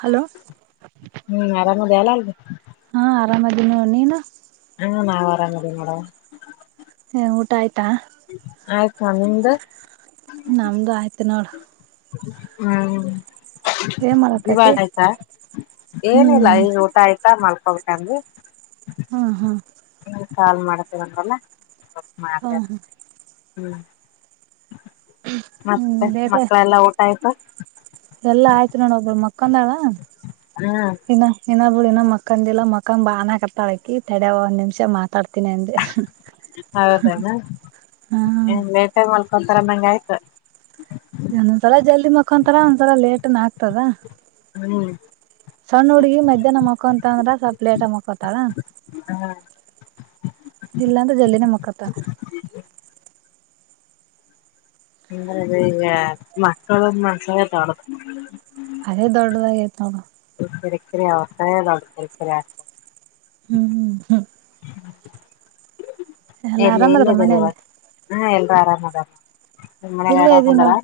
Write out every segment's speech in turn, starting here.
Hello ಹ್ಮ್ ಆರಾಮ ದಲ್ಲ ಅಲ್ಲ ಗಮ ದಿನ ಒನ್ನ ಹ ನಾನ್ ಆರಾಮ್ ಅದಿನ ನೋಡವ ಹ್ಮ ಊಟ ಆಯ್ತಾ ಆಯ್ತು ಮ ನಿಂದ ನಮ್ದು ಆಯ್ತು ತ್ತಿನೋಡ್ ಹ್ಮ್ ಏನ್ [unintelligible] ಮಾಡಕತಿ ಆಯ್ತಾ ಏನಿಲ್ಲ ಹ್ಮ್ ಈಗ ಊಟ ಆಯ್ತಾ ಮಲ್ಕೋಬೇಕ್ ಹಂಗ ಹಾ ಹಾ ಒಬ್ ಹಾ ಮಾತಾಡ್ತಿ ಹ್ಮ್ ಹ್ಮ್ ಮತ್ತೆ ಬೇಟ ಮಕ್ಕಳೆಲ್ಲಾ ಊಟ ಆಯ್ತು ಎಲ್ಲಾ ಆಯ್ತು ನೋಡ ಒಬ್ಬಳ ಮಕ್ಕಂದಾಳ ಹ್ಮ್ ಇನ್ನ ಬಿಡ ಇನ್ನ ಮಕ್ಕಂದಿಲ್ಲಾ ಮಕ್ಕಂದ ಬಾನ ಕತಾಳಕಿ ತಡೆ ಒಂದ್ ನಿಮಿಷ ಮಾತಾಡ್ತೀನಿ ಅಂದೆ ಹೌದೇನೆ ಹ್ಮ್ ಎನ್ ಲೇಟಾಗ್ ಮಾಲ್ ಒಂತರ ಮಂಗ ಆಯ್ತು ಇದ ಮಕ್ಕೊಂತರ ಒಂದ್ಸಲ ಲೇಟ್ನ್ ಆಗ್ತದ ಹ್ಮ ಸಣ್ಣ ಹುಡ್ಗಿ ಮಧ್ಯಾಹ್ನ ಮಕ್ಕೊಂತ ಅಂದ್ರ ಸ್ವಲ್ಪ್ ಲೇಟಾಗ್ ಮಕ್ಕೊತಾಳ? [inaudible] ಇಲ್ಲಾಂದ ಜಲ್ಲಿನಮ್ಮಕ್ಕತ್ತ ಎಂದ ಈಗ ಮಕ್ಕಳ ಮನಸರ ತಡ ಅದೇ ದೊಡ್ಡದಾಗೈತ್ ನೋಡು ಇರಿಕ್ಕರೆ ಅವಸ ನರೆ ಆ ಹ್ಮ್ ಹ್ಮ್ ಎಲ್ಲ ಎಲ್ಲಿ ಆರಾಮದ್ರ ಎಲ್ಲದರಿ ಇವ ಮನೇಲಿ ಹ ಎ ಪ್ಯಾರಾಮದ ಇಲ್ಲೇ ಇದ್ದೀ ನೋಡ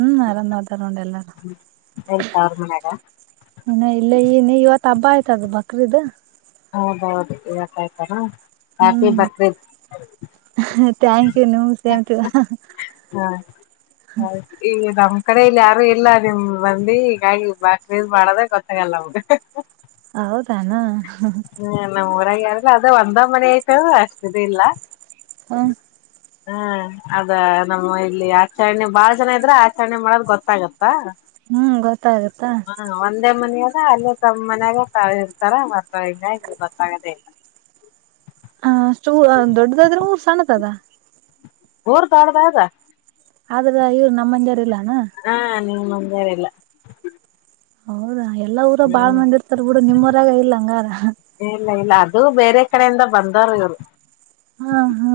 ಹ್ಮ್ ಆರಾಮ್ ಆತಾರ ನೋ ಎಲ್ಲಾರು ಎಲ್ ತ [unintelligible] ಅವ್ರ್ ಮನ್ಯಾಗ ತಬ್ ಆಯ್ತ ಅದು ಬಕ್ರೀದ ಹೌದೌದು ಇವತ್ ಆಯ್ತರಾ ಆಪಿ ಬಕ್ರೀದ್ ಹ ಥ್ಯಾಂಕ್ಯೂ ನಿಮಗೂ ಸೇಮ್ ಟು ಯು ಹ ಈ ನಮ್ ಕಡೆ ಇಲ್ ಯಾರು ಇಲ್ಲ ನಿಮ್ ಮಂದಿ ಈಗಾಗಿ ಬಾಕ್ರೀದ್ ಮಾಡದೆ ಗೊತ್ತಾಗಲ್ಲ ಹು ಹೌದಾನ ಹ್ಮ ನಮ್ಮ್ ಊರಾಗ ಯಾರ ಇಲ್ಲ ಅದ ಒಂದ ಮನೆ ಐತದ ಅಷ್ಟದ ಇಲ್ಲ ಹಾ ಹ್ಮ ಅದ ನಮ್ಮ ಇಲ್ಲಿ ಆಚರಣೆ ಬಾಳ ಜನ ಇದ್ರೆ ಆಚರಣೆ ಮಾಡೋದ ಗೊತ್ತಾಗತ್ತಾ. ಹ್ಮ್ ಗೊತ್ತಾಗತ್ತಾ ತಮ್ಮ ಮನಲ್ಲ ಅಲ್ಲೇ ತಮ್ಮ ಮನ್ಯಾಗ ತಾಳಿ ಇರ್ತಾರ ಮತಾಳ ಗೊತ್ತಾಗದೇ ಇಲ್ಲ ಹ ಅಷ್ಟು ದೊಡ್ಡದಾದ್ರೆ ಊರ್ ಸಣ್ಣತ್ದ ಊರ್ ದೊಡ್ಡದಾದ ಆದ್ರ ಇವ್ರು ನಮ್ಮ ಮಂದ್ಯರ ಇಲ್ಲಾನ. ಹ್ಮ್ ನಿಮ್ಮಂದ್ ದೇವ್ರಿಲ್ಲ. ಎಲ್ಲ ಊರಾಗ್ ಬಾಳ್ ಮಂದಿ ಇರ್ತಾರ್ ಬಿಡು. ನಿಮ್ ಊರಾಗ್ ಇಲ್ಲ ಅಂಗಾರ. ಇಲ್ಲ ಇಲ್ಲ ಅದು ಬೇರೆ ಕಡೆಯಿಂದ ಬಂದಾರ ಇವ್ರು. ಹಾ ಹಾ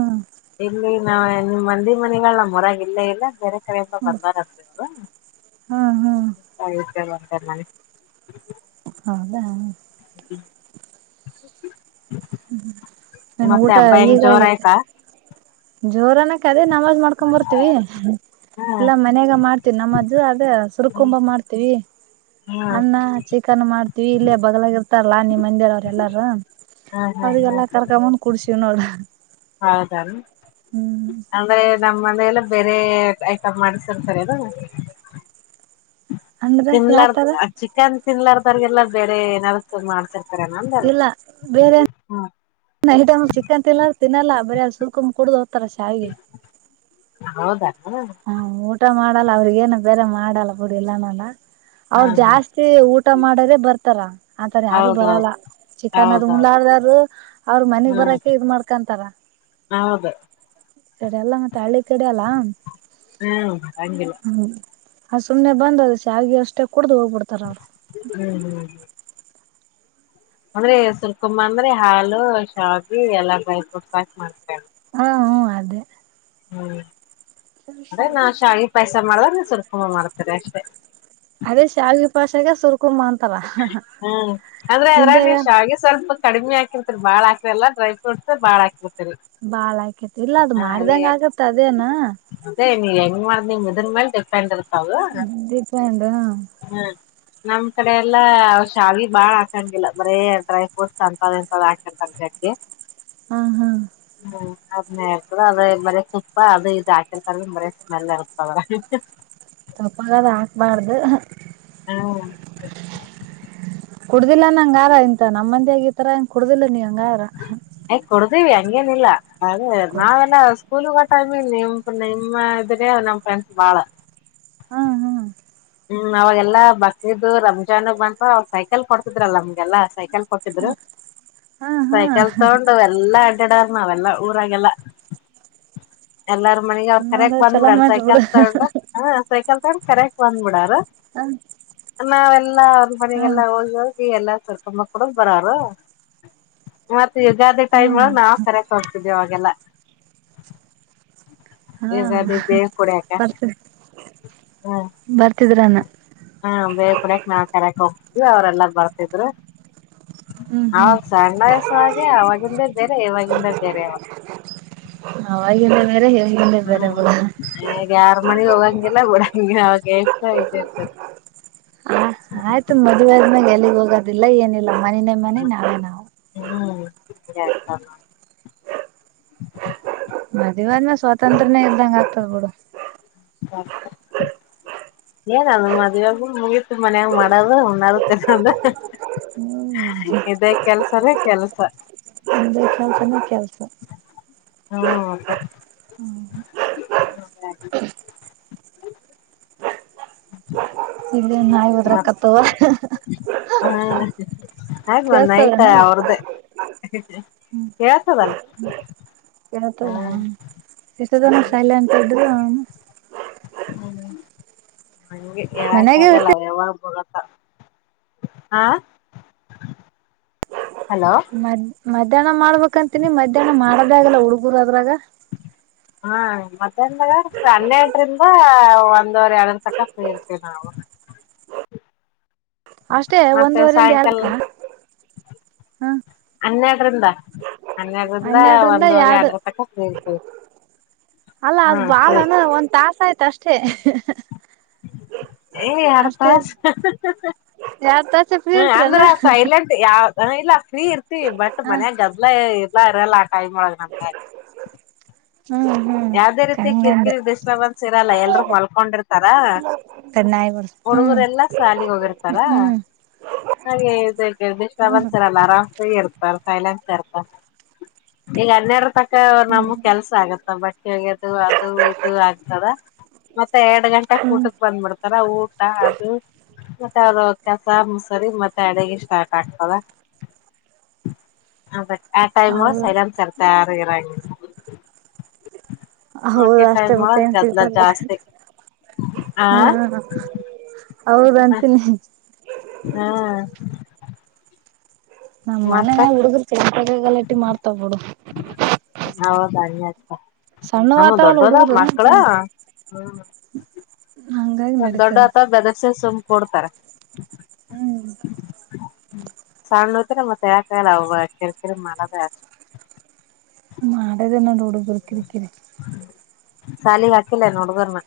ಹಮ್ ನಿಮ್ಮಂದಿ ಮನಿಗಳು ನಮ್ಮೂರಾಗ ಇಲ್ಲ ಇಲ್ಲ ಬೇರೆ ಹಮ್ ಬಂದಾರ್ ಅಂತ ಇವರು, ಹಾ ಹಾ [unintelligible] ತತ್ ನಾಯಿ ಹೌದಾ. [inaudible] ಹ್ಮ ನನ್ ಮತ್ತೆ ಊಟ ಹಬ್ಬ ಹೆಂಗ್ ಜೋರ್ ಈಗಾಗೈತೆ. ಆಯ್ತಾ ಜೋರ್ ಅನಕ್ ಅದೇ ನಮಾಜ್ ಮಾಡ್ಕೊಂಡ್ ಬರ್ತೀವಿ, ಹ್ಮ್ ಇಲ್ಲ ಮನೆಗೆ ಮಾಡ್ತೀವಿ ನಮಾಜ್, ಅದೇ ಹ್ಮ್ ಸುರಕುಂಭ ಮಾಡ್ತೀವಿ. ಹ್ಮ್ ಅಣ್ಣ ಚಿಕನ್ ಮಾಡ್ತೀವಿ, ಇಲ್ಲೇ ಬಗ್ಲಾಗ ಇರ್ತಾರಲ್ಲಾ ನಿಮ್ ಮಂದೇವ್ರು ಅವ್ರು ಎಲ್ಲಾರು, ಹ್ಮ್ ಅವ್ರಿಗೆಲ್ಲಾ ಕರ್ಕೊಂದ್ ಬಂದು ಕುಡ್ಸಿ ತಿನ್ನೋದ ಹಾ ಅಂದ್ರ ಏನ್? ನಮ್ಮ ಮನೇಲಿ ಬೇರೆ ಐಟಮ್ ಮಾಡ್ಸಿರ್ತಾರೇನೂ? ಅಂದ್ರೆ ತಿಂಲಾರ್ದ್ ಯಾವತರ ಅ ಚಿಕನ್ ತಿಂಲಾರದೋರಿಗೆಲ್ಲ ಬೇರೆ ಏನ್ ಆದ್ರು ಮಾಡ್ಸರಿ ಕರೆ ನಂದಲ ಹ್ಮ್ ನೈಟ್ ಏನ್ ಚಿಕ್ಕನ್ ತಿಂಲಾರ್ದ್ ತಿನಲ್ಲ ಬರೇ ಸೂರಕುಂಭ ಕುಡುದ ಹಾಕ್ತಾರಾ ಶಾವಿಗಿ ಹೌದಾ ಹ್ಮ್ ಹಾ ಊಟ ಮಾಡ ಇಲ್ಲ ಅವ್ರಿಗೆ ಏನ್ ಬೇರೆ ಮಾಡಲ್ಲ ಬಿಡು ಇಲ್ಲ ಅನಲ್ಲ ಅವರು ಹ್ಮ್ ಜಾಸ್ತಿ ಊಟ ಮಾಡೋರೇ ಬರ್ತಾರ ಆತರ ಯಾರು ಹೌದೌದು ಬರಲ್ಲ ಚಿಕನ್ ಅದು ಹೌದೌದು ಉಣ್ಣಲಾರದರೂ ಅವ್ರ ಮನಿಗ್ ಹ್ಮ್ ಬರಕೆ ಇದ ಮಾಡ್ಕೊಂತರ ಹೌದು ಈ ಕಡಿ ಎಲ್ಲ ಮತ್ತೆ ಹಳ್ಳಿ ಕಡೆಯಲ್ಲ [inaudible] ಹ್ಮ್ ಅಂಗಿಲ್ಲ ಹ ಸುಮ್ನೆ ಬಂದ್ ಶಾವಿಗೆ ಅಷ್ಟೇ ಕುಡ್ದು ಹೋಗಬುಡ್ತಾರಾ ಅವ್ರು ಹ್ಮ್ ಹ್ಮ್ ಅಂದ್ರೆ ಸುರ್ಕುಂಬ ಅಂದ್ರೆ ಹಾಲು ಕಾಫಿ ಎಲ್ಲಾ ಡ್ರೈ ಫ್ರೂಟ್ಸ್ ಹಾಕ ಮಾಡ್ತೇ ಹಾ ಹ ಅದೇ. ಹ್ಮ್ ಅದೇ ನಾನು ಶಾವ್ಗೆ ಪಾಯ್ಸ ಮಾಡಿದಾಗ ಸ್ವಲ್ಪ ಹು ಮಾಡ್ತಾರೆ ಅಷ್ಟೇ ಫಸ್ಟ್ಗೆ ಸುೂು ಮಾತ [inaudible] ಹ್ಮ್ ಆದ್ರೆ ಅದ್ರಗೆ ಶಾವ್ಗೆ ಸ್ವಲ್ಪ ಕಡಿಮೆ ಹಾಕಿರ್ತೀ ಬಾಳ ಡ್ರೈ ಫ್ರೂಟ್ಸ್ ಬಾಳ ಹಾಕಿರ್ತ್ರಿ ಬಾಳ ಆಕೇತಿ ಇಲ್ಲ ಅದು ಮಾಡ್ದಂಗ ಆಗತ್ತ ಅದೇನ ನೀ ಹೆಂಗ್ ಮಾಡ್ದೆ ಮಿಡನ್ ಮೇಲೆ [unintelligible] ದೀಪ ಇಂದ ಹ್ಮ್ ನಮ್ ಕಡೆ ಎಲ್ಲಾ ಶಾವಿಗೆ ಬಾಳ್ ಹಾಕೊಂಡಿಲ್ಲ ಬರೇ ಡ್ರೈ ಫ್ರೂಟ್ಸ್ ಅಂತ ಎಂತ ಹಾಕೊಂಡ ಜಡ್ಗೆ ಹ್ಮ ಹಾ ಅದ್ನೇ ಇತ ಅದ ಮರಿ ತುಪ್ಪ ಅದು ಇದ ಹಾಕಲ್ತ ಮರಿ ಸ್ಮೆಲ್ ಇರ್ತದ್ರ ಹು ಹು ತಪ್ಪಾದ್ರೆ ಹಾಕ್ಬಾರ್ದು ಹ್ಮ್ ಕುಡುದಿಲ್ಲ ನಂಗಗೆ ಆಾರ ಇಂತ ನಮ್ಮ ಮಂದಿ ಆಗಿತರಾ ಕುಡುದಿಲ್ಲ ನೀ ಹಂ [inaudible] ಇದ್ದೀವಿ ಹಂಗೇನಿಲ್ಲ ಅದೇ ನಾವೆಲ್ಲ ಕೂಲಗ ಟೈಮ ಇ ನಿಮ ನಿಮ್ಮ ಇದ್ರೆ ನಮ್ ಫ್ರೆಂಡ್ಸ್ ಬಾಳ ಹಾ ಹಾ ಹ್ಮ್ ಅವಾಗೆಲ್ಲಾ ಬಕ್ರೀದ್ ರಂಜಾನ್ಗ್ ಬಂತ ಅವಾಗ ಸೈಕಲ್ ಕೊಡ್ತಿದ್ರಲ್ಲ ನಮ್ಗೆಲ್ಲಾ ಸೈಕಲ್ ಕೊಟ್ಟಿದ್ರು ಹಾ ಹಾ ಸೈಕಲ್ ತಗೊಂಡು ಎಲ್ಲಾ ಗಡ ನಾವೆಲ್ಲ ಊರಾಗಲ್ಲ ಎಲ್ಲಾರ್ [inaudible] ಮನೆಗ್ ಅವರ ಕರಯಕ್ ನೋಡ ಚಲೋ ಬಂದ್ಬಿಡಲ್ಲ ಮಾಡ್ರಿ ಸೈಕಲ್ ಬಿಡು ತಗೊಂಡ್ ಹ್ ಸೈಕಲ್ ತಗೊಂಡ್ ಕರ [unintelligible] ಫೋನ್ ಮಾಡರ ಹ್ಮ [unintelligible] ಎಲ್ಲ ಅವ್ರ ಮನೆಗೆಲ್ಲ ಹೋಗು ಎಲ್ಲ ಶಿರಕುಂಬಾ ಕುಡಿದು ಬರರು ಮತ್ತೆ ಯುಗಾದಿ ಹಾ ಟೈಮ್ ಆಗ ನಾವವು ಕರೆಕ್ ಹೋಗತಿದೇವಿ ಅವಾಗೆಲ್ಲ ಹಾ ಯುಗಾದಿ ಬೇ ಕುಡಿಯಾಕ ಹು ಬರ್ತಿದ್ರಾನ ಬೇ ಕುಡಕ್ ನಾ ಕರಕ್ ಹೋಗ್ತಿದ್ವಿ ಅವ್ರಲ್ಲ ಬರ್ತಿದ್ರು ಹ್ಮ್ ಹ್ಮ್ ಅವಾಗ ಸಣ್ಣಾಯಸ ಹಾಗೆ ಅವವಾಗಿಂದ ಬೇರೆ ಇವಾಗಿಂದ ಬೇರೆ ಅವಾಗ ಹ [unintelligible] ಈಗ ಯಾರ ಮನೆಗೂ ಹೋಗಲ್ಲ ಹಗೆಲ್ಲ ಕಡ ಹಂಗೆ ಅವತ ಇದ ಇರ್ತ ಆಯ್ತು ಮದುವೆ ಆದ ಮ್ಯಾಲ ಎಲ್ಲಿಗ್ ಹೋಗೋದಿಲ್ಲ ಏನಿಲ್ಲ. ಮನೀನೆ ಮನಿ ನಾವೇ ನಾವು ಹ್ಮ್ ಮದ್ವಾ ಆದ್ಮೇಲೆ ಸ್ವಾತಂತ್ರನೇ ಇಲ್ದಂಗ ಆಗ್ತದ ಬಿಡು. ಏನ ಅದು ಮದುವೆ ಆದ್ಮೇಲೆ ಮುಗೀತ ಮನ್ಯಾಗ ಮಾಡದು ಉನ್ನೊದು ತಿನ್ನದು ಹ್ಮ್ ಇದೇ ಕೆಲ್ಸನ ಕೆಲ್ಸ. ಅ ಕೆಲ್ಸನ ಕೆಲಸ ಹ್ಮ ಮದ ಇಲ್ಲೇ ನಾಯಿ [inaudible] ಒದ್ರಕತ್ತವ. ಹಮ್ ಹಾಗಾಗಿ ಒಂದ ನೈಟ್ ಕೇಳ್ಸ್ತವೇನ ಅವ್ರ್ದ ಹೇಳ್ತದಲ್ಲ ಏನೋ ಅಂತಾರಲ್ಲ ಇಷ್ಟೊತ್ತನ ಸೈಲೆಂಟ್ ಇದ್ರು [unintelligible] ಹಂಗೆ ಹೇಳಕ್ ಮನ್ಯಾಗೆ ಆಗಲ್ಲ ಇರ್ತಿ ಅವ್ರ ಯಾವಾಗ ಬ ಹಾ ಹಲೋ ಮ ಮಧ್ಯಾಹ್ನ ಮಾಡ್ಬೇಕಂತನಿ ಮಧ್ಯಾಹ್ನ ಮಾಡದೇ ಆಗಲ್ಲ ಹುಡ್ಗುರು ಅದ್ರಾಗ. ಹಾ ಮಧ್ಯಾನದಾಗ ಹನ್ನೆರಡರಿಂದ ಒಂದವರ್ ಎರಡರ ತಕ ಫ್ರೀ ಇರ್ತೀವಿ ನಾವು. ಅಷ್ಟೇ ಮತ್ತೆ ಒಂದುವರೆಯಿಂದ ಸಾಯಂಕಾಲ ಎರಡಕ್ಕ ಹನ್ನೆರಡರಿಂದ. ಹನ್ನೆರಡರಿಂದ ಒಂದವರೆ ಎರಡ ತಕ್ಕ ಕುರ್ತಿವಿ. ಅಲ್ಲ ಅದು ಬಾಳನ ಒಂದ್ ತಾಸ ಆಯ್ತು ಅಷ್ಟೇ. ಏ ಅಷ್ಟೇ ಎರಡ್ತಸು ಎರಡ್ ತಾಸ ಫ್ರೀ ಹ್ಮ ಅಂದ್ರ ಇರ್ತರನ ಸೈಲೆಂಟ್ ಯಾವ ನನಗೆ ಇಲ್ಲ. ಫೀ ಇರ್ತಿ ಬಟ್ ಮನ್ಯಾಗ ಗದ್ದಲ. ಎಲ್ಲ [inaudible] ನಮಗೆ ಹ್ಮ್ ಹ್ಮ್ ಯಾವ್ದೇ ರೀತಿ ಕಂಗಂದೆ ಕಿರಿಕಿರಿ ಡಿಸ್ಟಬೆನ್ಸ್ ಇರಲ್ಲ ಎಲ್ರು ಮಲ್ಕೊಂಡಿರ್ತ ತಾರಾ ಕಣ್ಣಾಯಿ ಬರ್ಸ್ ಹ್ಮ್ ಹುಡುಗುರೆಲ್ಲ ಸಾಲಿಗೆ ಹೋಗಿರ್ತಾರ ಹ್ಮ್ ಹಾಗೆ ಶ ಹ್ಮ್ ಒಂದಸರಲ್ಲ ಆರಾಮ್ಸಾಗಿ ಇರ್ತ ಕೆಲ್ಸಯಲ ಸೇರ್ತ ಈಗ ಹನ್ನೆರಡು ತ ಅವ ನಮ್ಗ್ ಕೆಲ್ಸ ಆಗತ್ತ ಬಟ್. ಹೇಗದು ಅದು ಇದು ಆಗ್ತದ ಎರಡ ಗಂಟೆಗೆ ಹ್ಮ್ ಊಟಕ್ಕೆ ಬಂದುಬಿಡು. ತರ ಊಟ ಅದು ಮತ್ತೆ ಅವ್ರ ಕೆಸ ಮುಸರಿ ಮತ್ತೆ ಅಡಗೆ ಸ್ಟಾರ್ಟ್ ಆಗ್ತದ ಅ ಆ ಟೈಮ್ ಹೌದು ಸೈಡನ್ ಸರ್ತ ಯಾರ ಇರಂಗ ಹೌದು ಉಳಿಕೆ ಅಷ್ಟೇ ಟೈಮೊಳಗ ಮತ್ತೇನ್ ಗದಲ ಸಿಗ್ತದ ಜಾಸ್ತಿ ಆ. ಹೌದ ಅಂತನಿ ಹ್ಮ ನಮ್ ಮನೆಗ ಹುಡ್ಗುರ್ ಬೇಕಾಗೆ ಗಲಟಿ ಮಾಡ್ತಾವ್ ಬಿಡು ಹೌದ ಸಣ್ಣ ನಮ್ಮ ವಾತಾವಲ್ಲ ದೊಡ್ಡದ ಹುಡುಗರು ಮಕ್ಕಳ ಹ್ಮ ಹಂಗಾಗಿ ಸ ದೊಡ್ಡ ನಡೀತದ ಅತ ಬೆದ್ರುಸಿದ್ರು ಕೊಡ್ತಾರೆ ಹ್ಮ್ ಸಣ್ಣೋತ್ ನಮ್ಮ ತಕಾಯಾಲ ಅವ ಕಿರಿ ಕಿರಿಮಾಡೋದೇ [inaudible] ಮಾಡೋದನ್ನೋ ನೋಡು ಬುರ್ಕಿಕ್ಕೀರಿ ಸಾಲಿ ಕಾಕಿಲ್ಲ ನೋಡುಗರಣ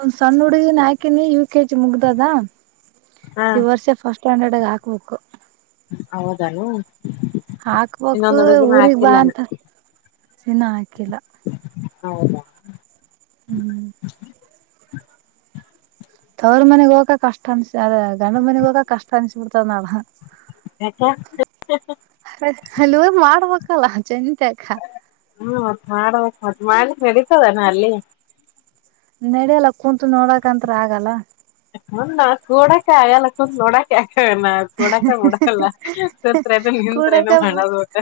ಒಂದ್ ಸಣ್ ಹುಡ್ಗಿನ ಹಾಕಿನೀ ಇವ್ ಕೆಜಿ ಮುಗ್ದದ ಹಾ ಈ ವರ್ಷ ಫಸ್ಟ್ ಸ್ಟ್ಯಾಂಡರ್ಡ್ಗೆ ಹಾಕ್ಬೇಕು ಹೌದನು ಹಾಕ್ಬಕ್ ಊರಿಗ್ ಹಾಕಿಲ್ಲಾನ ಬಾಂತ ಚನ್ನ ಹಾಕಿಲ್ಲ ಹೌದಾ ಹ್ಮ್ ತವ್ರ ಮನೆಗ್ ಹೋಗಕ ಕಷ್ಟ ಅನ್ಸ ಅದ ಗಂಡ ಮನೆಗ್ ಹೋಗಕ ಕಷ್ಟ ಅನ್ಸ ಬಿಡ್ತದ ನಾಳ ಯಾಕೆ ಅ ಅಲ್ಲಿ ಮಾಡ್ಬೇಕಲ್ಲ ಚೆನ್ತ್ ಅಕ ಹ್ಮ್ ಮತ್ತ ಮಾಡಬೇಕ ಮ ಮಾಡಲಿ ನಡೀತದಾನ ಅಲ್ಲಿ ನಡೆಯಲ್ಲ ಕುೂಂತು ನೋಡಕಂತತ್ರ ಆಗಲ್ಲ ನ ಕೂಡಕ್ಕೆ ಆಗಲ್ಲಕ್ಕ ನೋಡಕ್ಕೆಕ ಕೊಡಕ ಹಡಕಲ್ಲ ಸತ್ರೆನು ಕೂಡಕ ನಿನ್ತ್ರೇನು ಮಾಡದು ಊಟ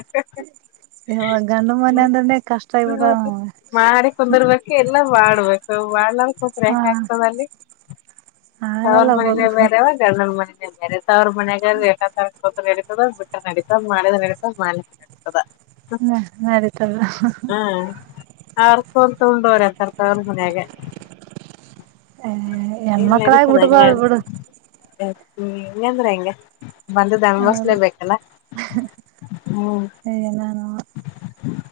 ಇವಾಗ ಗಂಡು ಮನೆ ಅಂದ್ರನೇ ಕಷ್ಟ ಆಗ್ಬಿಡ [inaudible] ಮಾಡಿ ಕುಂದರ್ಬೇಕ ಮಾಡಡ್ಬೇಕು ಹ್ರೆ ಹ ಆಗ್ತದೆ ಅಲ್ಲಿ ಅವನ್ ಹಾಗಲ್ಲ ಬಿಡು ಮನೆನೆ ಬೇರೆವಾಗ ಅರ್ ನನ್ ಮನೆ ಚಚ ತವರು ಮನೆಗಾದ್ರೆ ಇಷ್ಟೊತ್ತಾದ್ರು ತ ಬಿಟ್ಟ ನಡತ ಮಾಳದ ನಡತ ಮಾಲಿ ನಡತದ ಹ ನಡಿತದ ಆರ್ಕ ಹೊರ್ ತೊಂಡೋರ ತರ್ ತ ಅವ ಮುನಾಗ ಹ ಹೆಣ್ಮಕ್ಳಾಗ್ ಹುಟ್ದವ್ಳ್ ಬಿಡು ಹ್ಮ ಹೆಂಗಂದ್ರ ಹೆಂಗ ಬಂದ ದಣಬಸ್ಲೇ ಬೇಕಲ್ಲ ಹೇ ನಾನು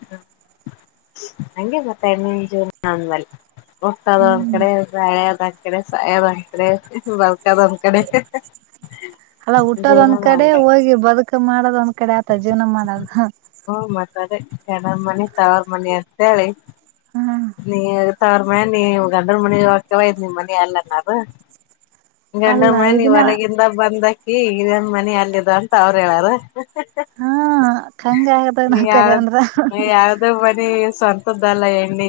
ಹ ನಂಗೆ ಮತ್ತೆ ಎಣ್ಣೆಂ ಜೂನ ಅಂದ್ಮಲೆ ಒಟ್ಟದ ಒಂದ್ ಹ್ಮ್ ಕಡೆ ಬಾಳೆದ್ ಒಂದ್ ಕಡೆ ಸಾಯದ ಒಂದ್ ಕಡೆ ಬರ್ಕದ ಒಂದ್ ಕಡೆ ಅಲ್ಲ ಹುಟ್ಟೋದ ಒಂದ್ ಜೀವನಾನ ಕಡೆ ಹಂಗೆ ಹೋಗಿ ಬದುಕ ಮಾಡೋದೊಂದ್ ಕಡೆ ಆತ ಜೀವನ ಮಾಡದ ಆಕಡೆ ಗಂಡನ ಮನಿ ತವರ್ ಮನಿ ಅಂತೇಳಿ ಹ ನೀ ತವರ್ ಮನಿ ನೀ ಗಂಡನ್ ಮನಿ ಹೋಕ್ಕಿ ಅವ್ವ ಇದ್ ನಿಮ ಮನಿ ಅಲ್ಲ ಆನೊಂದು ಗಂಡನ ಅಲ್ಲ ಮನಿ ನೀ ಇದನ್ನ ವರಗಿಂದ ಬಂದ ಈ ಇದೆನ್ ಮನಿ ಅಲ್ಲಿದಾ ಅಂತ ಅವ್ರ ಹೇಳ್ಯಾರ್. [inaudible] ಕಂಗ್ ಆದಣ ಕರಿ ಅಂದ್ರ ಬೆಲ್ಲ, ಎಣ್ಣೆ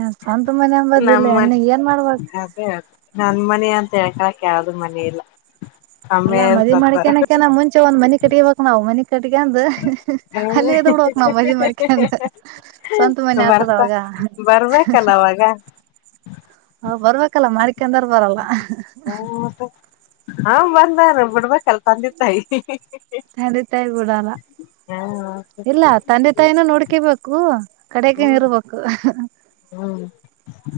ಏನ್ ಸ್ವಂತ ಮನ್ಯಾಗ್ ಬಂದಿಲ್ಲ ಹೆಣ್ಣ್ ಏನ್ ಮಾಡ್ಬೇಕ. ನಾನ್ ಮನಿ ಅಂತ ಹೇಳ್ಕೊಳಕ ಯಾವ್ದು ಮನಿ ಇಲ್ಲ. ಅಲ್ಲ ಅಮ್ಮೆ ಮದ್ವಿ ಸತ್ತಾರ ಮಾಡಿಕ್ಯಾನಕನ ಮುಂಚ ಮುಂಚೆ ಒನ್ ಮನಿ ಕಟ್ಟಿಗೋಬೇಕ್ ನಾವ್ ಮನಿ. ಕಟ್ಕಂದ ಅಲ್ಲಿ ಇದ್ದ ಬಿಡ್ ಬೆಕ್ ನಾವ್ ಮದ್ವಿ ಮಾಡ್ಕೊಂಡು ಸ್ವಂತ ಮನೆ ಆತದ ಬರ್ತಾ ಅವಾಗ ಬರ್ಬೇಕಲ್ಲ ಅವಾಗ ಬರ್ಬೇಕಲ್ಲ ಮಾಡಿ ಯಾಕಂದರ್ ಬರಲ್ಲ. ಹಾ ಬಂದಾನ ಬಿಡ್ಬೇಕಲ್ ತಂದೆ ತಾಯಿ. ತಂದೆ ತಾಯಿ ಬಿಡಲ್ಲ ಹ್ಮ್ ಇಲ್ಲ ತಂದೆ ತಾಯಿನೂ ನೋಡ್ಕೇಬೇಕು ಕಡೆಕು ಇರ್ಬೇಕು. ಹ್ಮ್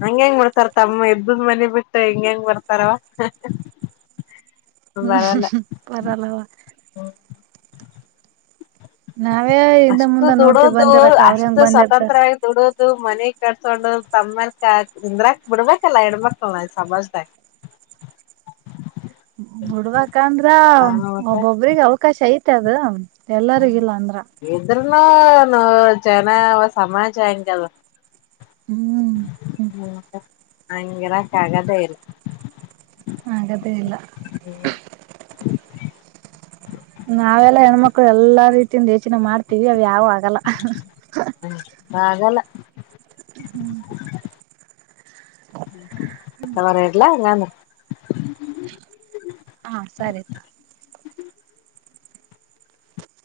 ಹಂಗೆಂಗ್ ಬರ್ತಾರ ತಮ್ ಇದದ್ ಮನಿ ಬಿಟ್ಟ ಹಂಗ್ಯಾಂಗ ಬರ್ತಾರವ. ಬರಲ್ಲ ಹ್ಮ್ ಬರಲ್ಲವಾ. ನಾವೇ ಹಿಂದ ಅಷ್ಟು ಮುಂದ ನೋಡ್ತಿವಿ ದುಡೋದು ಬಂದಿರಕ್ಕ ಅವ್ರ ಹೆಂಗ್ ಬಂದ ಇರ್ತಾರ. ಒಂದು ಮನೆ ಕಟ್ಕೊಂಡು [unintelligible] ನಿಂದ್ರಾಕ್ ಬಿಡ್ಬೇಕಲ್ಲ ಹೆಣ್ಣಮಕ್ಕಳ್ನ ಸಮಾಜದಾಗ್. ಬಿಡ್ಬೇಕಂದ್ರ ಒಬ್ಬೊಬ್ರಿಗೆ ಅವಕಾಶ ಐತೆ ಅದ್. ಎಲ್ಲರಿಗಿಲ್ಲ ಅಂದ್ರ. ನೋ ನೋ ಜನ ಸಮಾಜ ಹಂಗಲ್. ಹ್ಮ್ ಹು ಮತ್ತ್ ಅಂಗ್ ಇರಕ ಆಗದೆ ಇಲ್ಲ. ಆಗ್ಯಾದ್ ಎ ಇಲ್ಲ. ಹ್ಮ್ ನಾವೆಲ್ಲಾ ಹೆಣ್ಮಕ್ಳು ಎಲ್ಲಾ ರೀತಿಯಿಂದ ಇದ್ದ್ ಹೆಚ್ಚಿನ ಮಾಡ್ತೀವಿ ಅದು ಯಾವು ಆಗಲ್ಲ. ಆಗಲ್ಲ ಹಂಗಾರ್ ಇಡ್ಲ್ಯಾ ಅಂಗ ಅಂದ್ರ. ಹಾ ಸರಿ.